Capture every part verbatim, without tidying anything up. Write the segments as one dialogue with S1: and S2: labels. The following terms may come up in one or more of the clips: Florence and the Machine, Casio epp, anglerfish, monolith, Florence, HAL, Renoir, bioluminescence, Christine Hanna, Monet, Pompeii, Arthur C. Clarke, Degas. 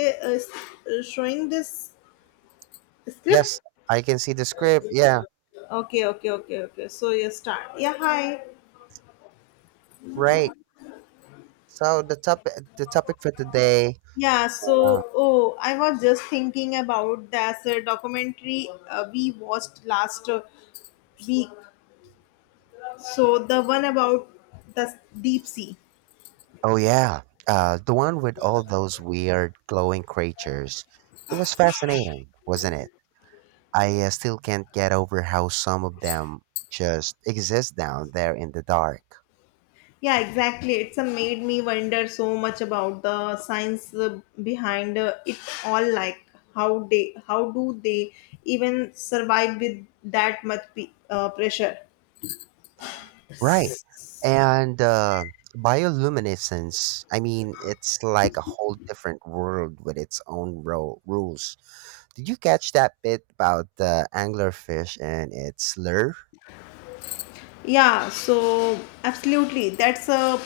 S1: uh, s- uh, Showing this
S2: Yes,
S1: script.
S2: I can see the script. Yeah,
S1: Okay okay okay okay so you start yeah hi.
S2: right. So the topic, the topic for today.
S1: Yeah so
S2: Uh,
S1: oh, I was just thinking about that uh, documentary uh, we watched last uh, week, so the one about the s- deep sea.
S2: oh yeah, uh, the one with all those weird glowing creatures. It was fascinating, wasn't it? I uh, still can't get over how some of them just exist down there in the dark.
S1: Yeah, exactly, it's uh, made me wonder so much about the science uh, behind uh, it all, like how they how do they even survive with that much pe- uh, pressure.
S2: Right. And uh, bioluminescence, I mean, it's like a whole different world with its own ro- rules. Did you catch that bit about the anglerfish and its lure?
S1: Yeah, so absolutely. That's a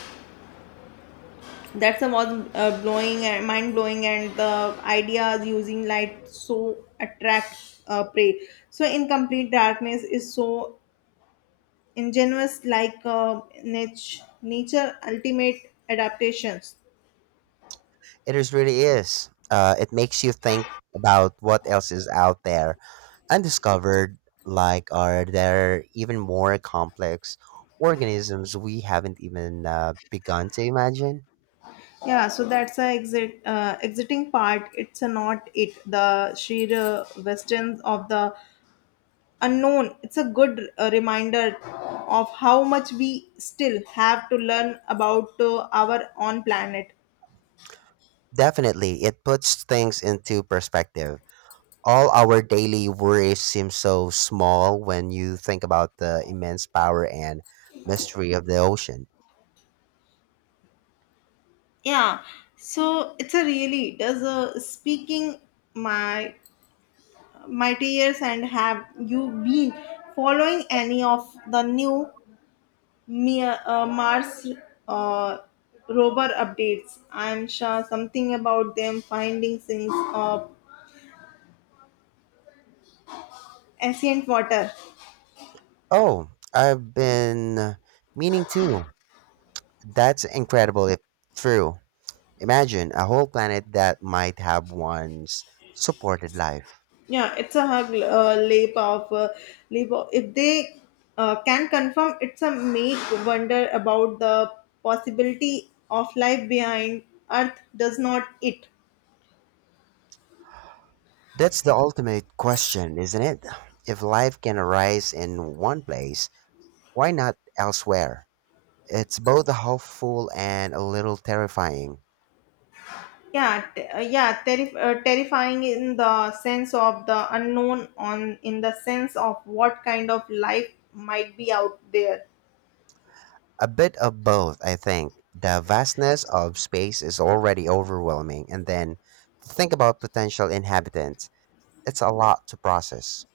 S1: that's a was uh, blowing and mind blowing, and the idea using light so attract uh, prey. So in complete darkness is so ingenious, like uh, niche, nature ultimate adaptations.
S2: It is really is. Uh, it makes you think about what else is out there undiscovered. Like, are there even more complex organisms we haven't even uh, begun to imagine?
S1: Yeah, so that's a exit uh, exiting part. It's a not it, the sheer uh, western of the unknown. It's a good uh, reminder of how much we still have to learn about uh, our own planet.
S2: Definitely, it puts things into perspective. All our daily worries seem so small when you think about the immense power and mystery of the ocean.
S1: Yeah, so it's a really does a speaking my mighty years. And have you been following any of the new Mia- uh, mars uh, rover updates? I'm sure something about them finding things of ancient water.
S2: Oh, I've been meaning to. That's incredible if true. Imagine a whole planet that might have once supported life.
S1: Yeah, it's a hug uh, leap of uh, leap. Of, if they uh, can confirm, it's a make wonder about the possibility of life behind Earth. Does not it?
S2: That's the ultimate question, isn't it? If life can arise in one place, why not elsewhere? It's both hopeful and a little terrifying.
S1: Yeah, t- uh, yeah, terri- uh, terrifying in the sense of the unknown, on in the sense of what kind of life might be out there.
S2: A bit of both, I think. The vastness of space is already overwhelming, and then to think about potential inhabitants, it's a lot to process.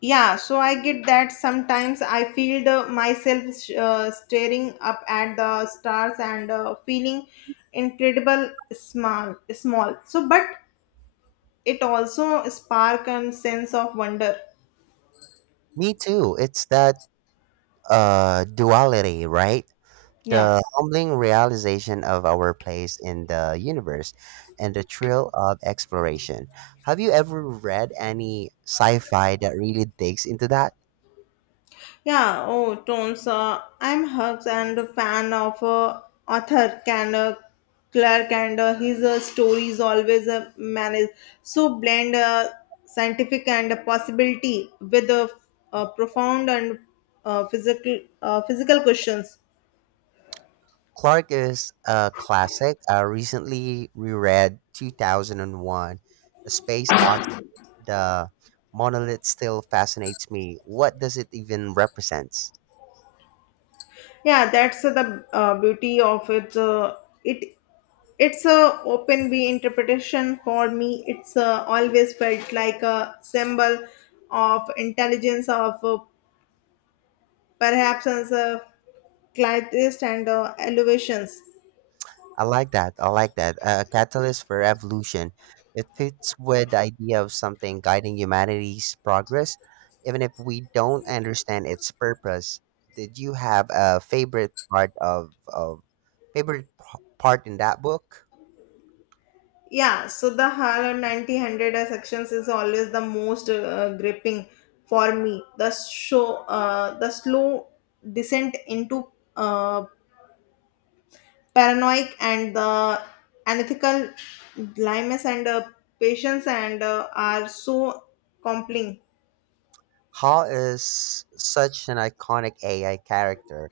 S1: Yeah, so I get that. Sometimes I feel the, myself sh- uh, staring up at the stars and uh, feeling incredible small small. So but it also spark a sense of wonder.
S2: Me too. It's that uh, duality, right?
S1: Yeah.
S2: The humbling realization of our place in the universe and the thrill of exploration. Have you ever read any sci fi that really digs into that?
S1: Yeah, oh, Tones, uh, I'm Hugs and a fan of uh, author can uh, Clark, and uh, his uh, stories always uh, manage so blend uh, scientific and uh, possibility with uh, uh, profound and uh, physical uh, physical questions.
S2: Clark is a classic. I recently reread two thousand one A Space Odyssey. The monolith still fascinates me. What does it even represent?
S1: Yeah, that's uh, the uh, beauty of it. Uh, it it's a open way interpretation for me. It's uh, always felt like a symbol of intelligence of uh, perhaps on the glides and uh, elevations.
S2: I like that. I like that. A catalyst for evolution. It fits with the idea of something guiding humanity's progress, even if we don't understand its purpose. Did you have a favorite part of, of favorite p- part in that book?
S1: Yeah, so the Harlem 90-100 sections is always the most uh, gripping for me. The show, uh, the slow descent into uh, paranoid and the unethical dilemmas and uh, patience and uh, are so compelling.
S2: Hal is such an iconic A I character.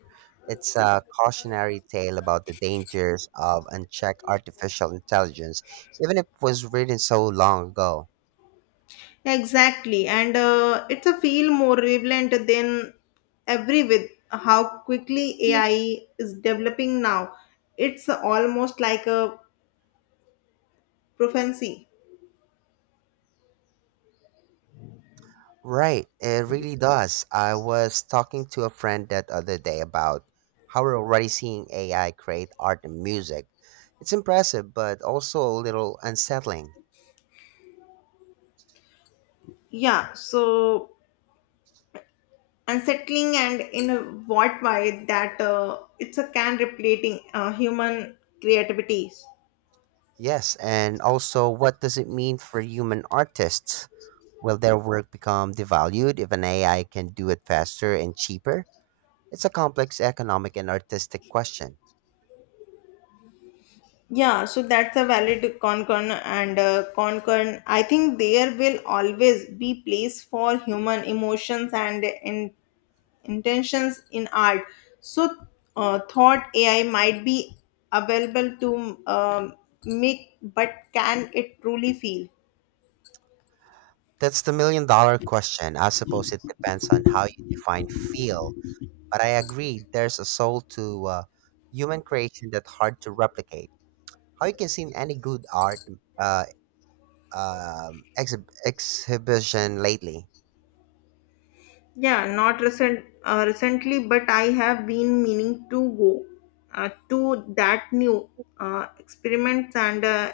S2: It's a cautionary tale about the dangers of unchecked artificial intelligence, even if it was written so long ago.
S1: Exactly, and uh, it's a feel more relevant than every with how quickly A I is developing now. It's almost like a prophecy.
S2: Right, it really does. I was talking to a friend that other day about how we're already seeing A I create art and music. It's impressive, but also a little unsettling.
S1: Yeah, so unsettling and in a what way that uh, it's a can replating uh, human creativities.
S2: Yes, and also what does it mean for human artists? Will their work become devalued if an A I can do it faster and cheaper? It's a complex economic and artistic question.
S1: Yeah, so that's a valid concern and uh, concern. I think there will always be place for human emotions and in. Intentions in art. So, uh, thought A I might be available to um, make, but can it truly feel?
S2: That's the million dollar question. I suppose it depends on how you define feel, but I agree there's a soul to uh, human creation that's hard to replicate. How you can see in any good art uh, um, exhib- exhibition lately?
S1: Yeah, not recent uh, recently, but I have been meaning to go uh, to that new uh, experiments and uh,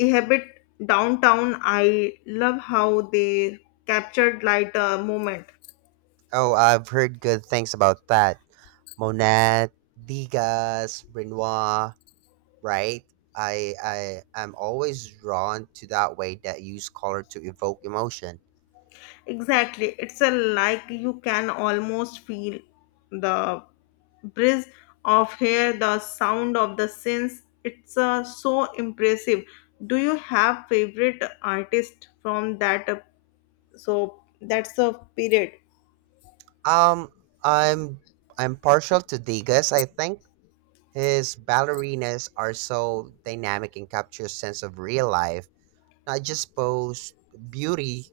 S1: inhabit downtown. I love how they captured light uh, moment.
S2: Oh, I've heard good things about that. Monet, Degas, Renoir, right? I I am always drawn to that way that use color to evoke emotion.
S1: Exactly. It's a like you can almost feel the breeze of hair, the sound of the synths. It's uh, so impressive. Do you have favorite artist from that? Uh, so that's a period.
S2: Um, I'm I'm partial to Degas. I think his ballerinas are so dynamic and capture a sense of real life, not just pose beauty,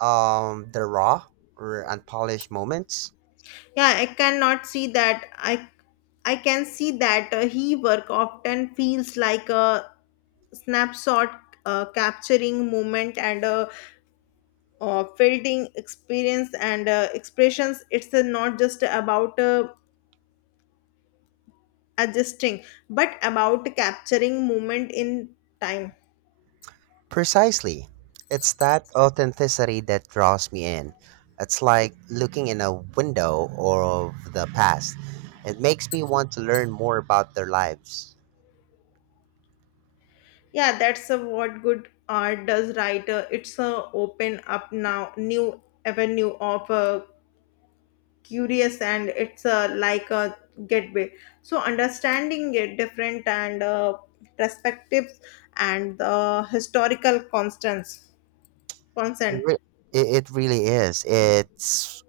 S2: um, the raw or unpolished moments.
S1: Yeah, I cannot see that. I I can see that uh, he work often feels like a snapshot, uh, capturing moment and a uh, fielding experience and uh, expressions. It's uh, not just about uh, adjusting but about capturing moment in time.
S2: Precisely. It's that authenticity that draws me in. It's like looking in a window or of the past. It makes me want to learn more about their lives.
S1: Yeah, that's uh, what good art does, right? Uh, it's uh, open up now new avenue of uh, curious, and it's uh, like a gateway so understanding it different and uh, perspectives and the historical constants
S2: It,
S1: consent.
S2: re- it, it really is. It's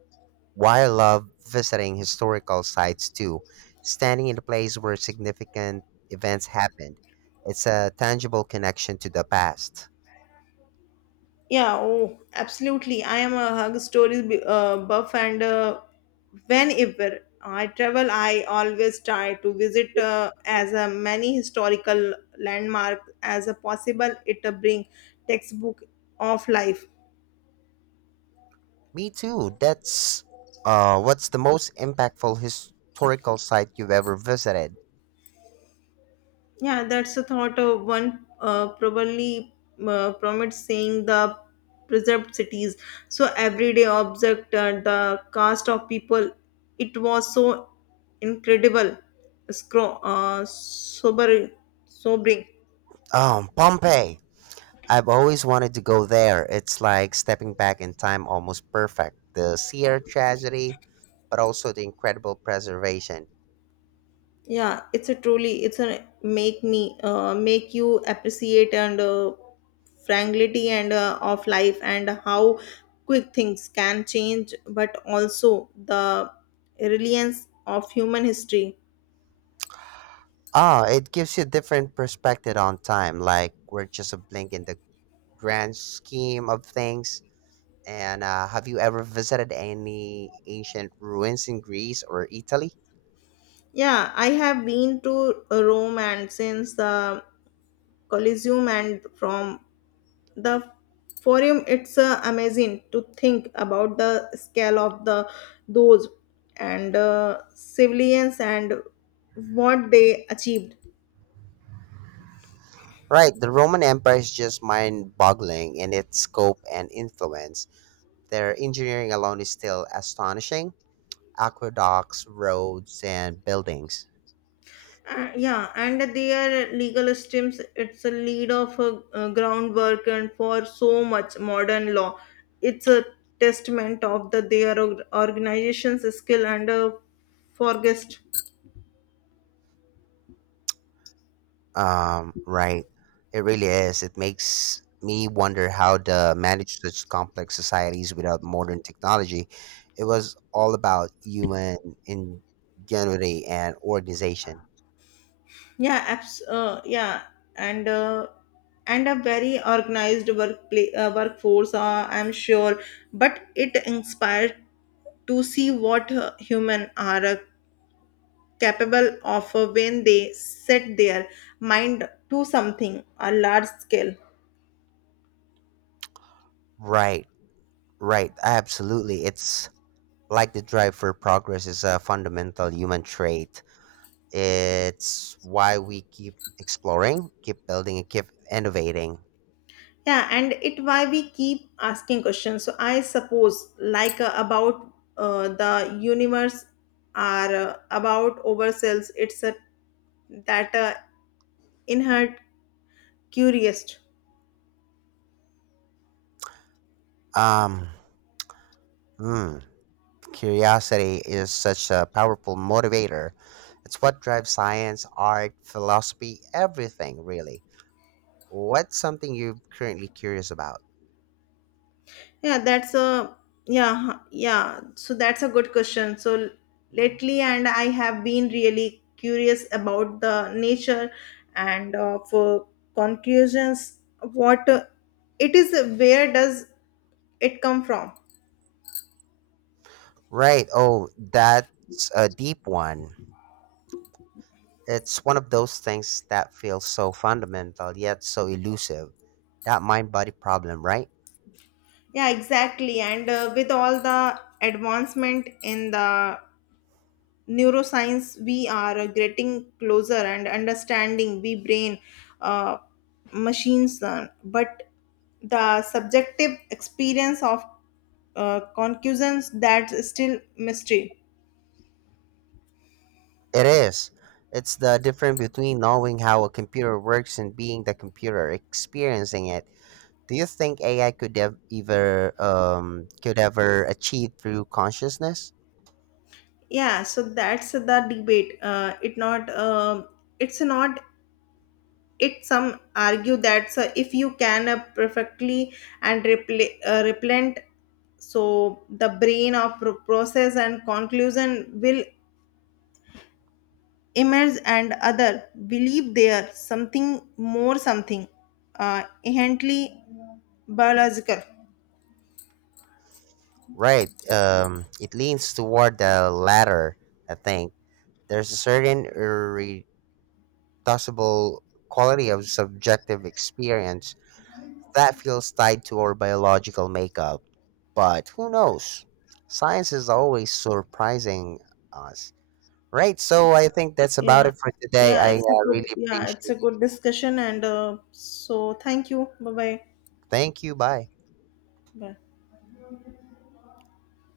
S2: why I love visiting historical sites too. Standing in a place where significant events happened. It's a tangible connection to the past.
S1: Yeah, oh, absolutely. I am a hug stories b- uh, buff, and uh, whenever I travel, I always try to visit uh, as uh, many historical landmark as uh, possible. It uh, bring textbook of life.
S2: Me too. That's uh, what's the most impactful historical site you've ever visited?
S1: Yeah, that's a thought of one uh, probably uh, promotes saying the preserved cities. So everyday object, uh, the cast of people, it was so incredible, scro- uh, sober, sobering.
S2: Um, Pompeii. I've always wanted to go there. It's like stepping back in time almost perfect. The sheer tragedy, but also the incredible preservation.
S1: Yeah, it's a truly, it's a make me uh, make you appreciate and uh, fragility and uh, of life and how quick things can change, but also the reliance of human history.
S2: Oh, it gives you a different perspective on time. Like we're just a blink in the grand scheme of things. And uh, have you ever visited any ancient ruins in Greece or Italy?
S1: Yeah, I have been to Rome and since the Colosseum and from the forum. It's uh, amazing to think about the scale of the those and uh, civilians and what they achieved.
S2: Right, the Roman Empire is just mind boggling in its scope and influence. Their engineering alone is still astonishing aqueducts, roads, and buildings.
S1: Uh, yeah, and their legal systems, it's a lead of a, uh, groundwork and for so much modern law. It's a testament of the their org- organization's skill and uh, forgest.
S2: Um, right. It really is. It makes me wonder how to manage such complex societies without modern technology. It was all about human ingenuity and organization.
S1: yeah abs- uh, yeah and uh, and a very organized workplace uh, workforce, uh, I'm sure, but it inspired to see what uh, human are uh, capable of uh, when they set their mind to something a large scale.
S2: Right, right. Absolutely. It's like the drive for progress is a fundamental human trait. It's why we keep exploring, keep building, and keep innovating.
S1: Yeah, and it why we keep asking questions. So I suppose, like, uh, about uh, the universe, are uh, about ourselves. It's a, that uh, inherent curious.
S2: Um, hmm. Curiosity is such a powerful motivator. It's what drives science, art, philosophy, everything, really. What's something you're currently curious about?
S1: Yeah, that's a yeah, huh, yeah. So that's a good question. So lately, and I have been really curious about the nature and of uh, for conclusions. What uh, it is, uh, where does it come from?
S2: Right. Oh, that's a deep one. It's one of those things that feels so fundamental yet so elusive. That mind body problem, right?
S1: Yeah, exactly. And uh, with all the advancement in the neuroscience, we are uh, getting closer and understanding we brain uh, machines, uh, but the subjective experience of uh, concussions, that's still mystery.
S2: It is. It's the difference between knowing how a computer works and being the computer, experiencing it. Do you think A I could ev- ever um, could ever achieve through consciousness?
S1: Yeah, so that's the debate. Uh, it not uh, it's not, it some argue that so if you can uh, perfectly and repl- uh, replant so the brain of pro- process and conclusion will emerge, and other believe there something more, something uh inherently biological.
S2: Right. Um, it leans toward the latter. I think there's a certain irreducible quality of subjective experience that feels tied to our biological makeup. But who knows? Science is always surprising us. Right. So I think that's about
S1: Yeah,
S2: it for today.
S1: yeah,
S2: I uh,
S1: it's a good,
S2: really
S1: yeah, it's a
S2: appreciate.
S1: good discussion, and uh, so thank you. Bye bye.
S2: Thank you. Bye.
S1: Bye.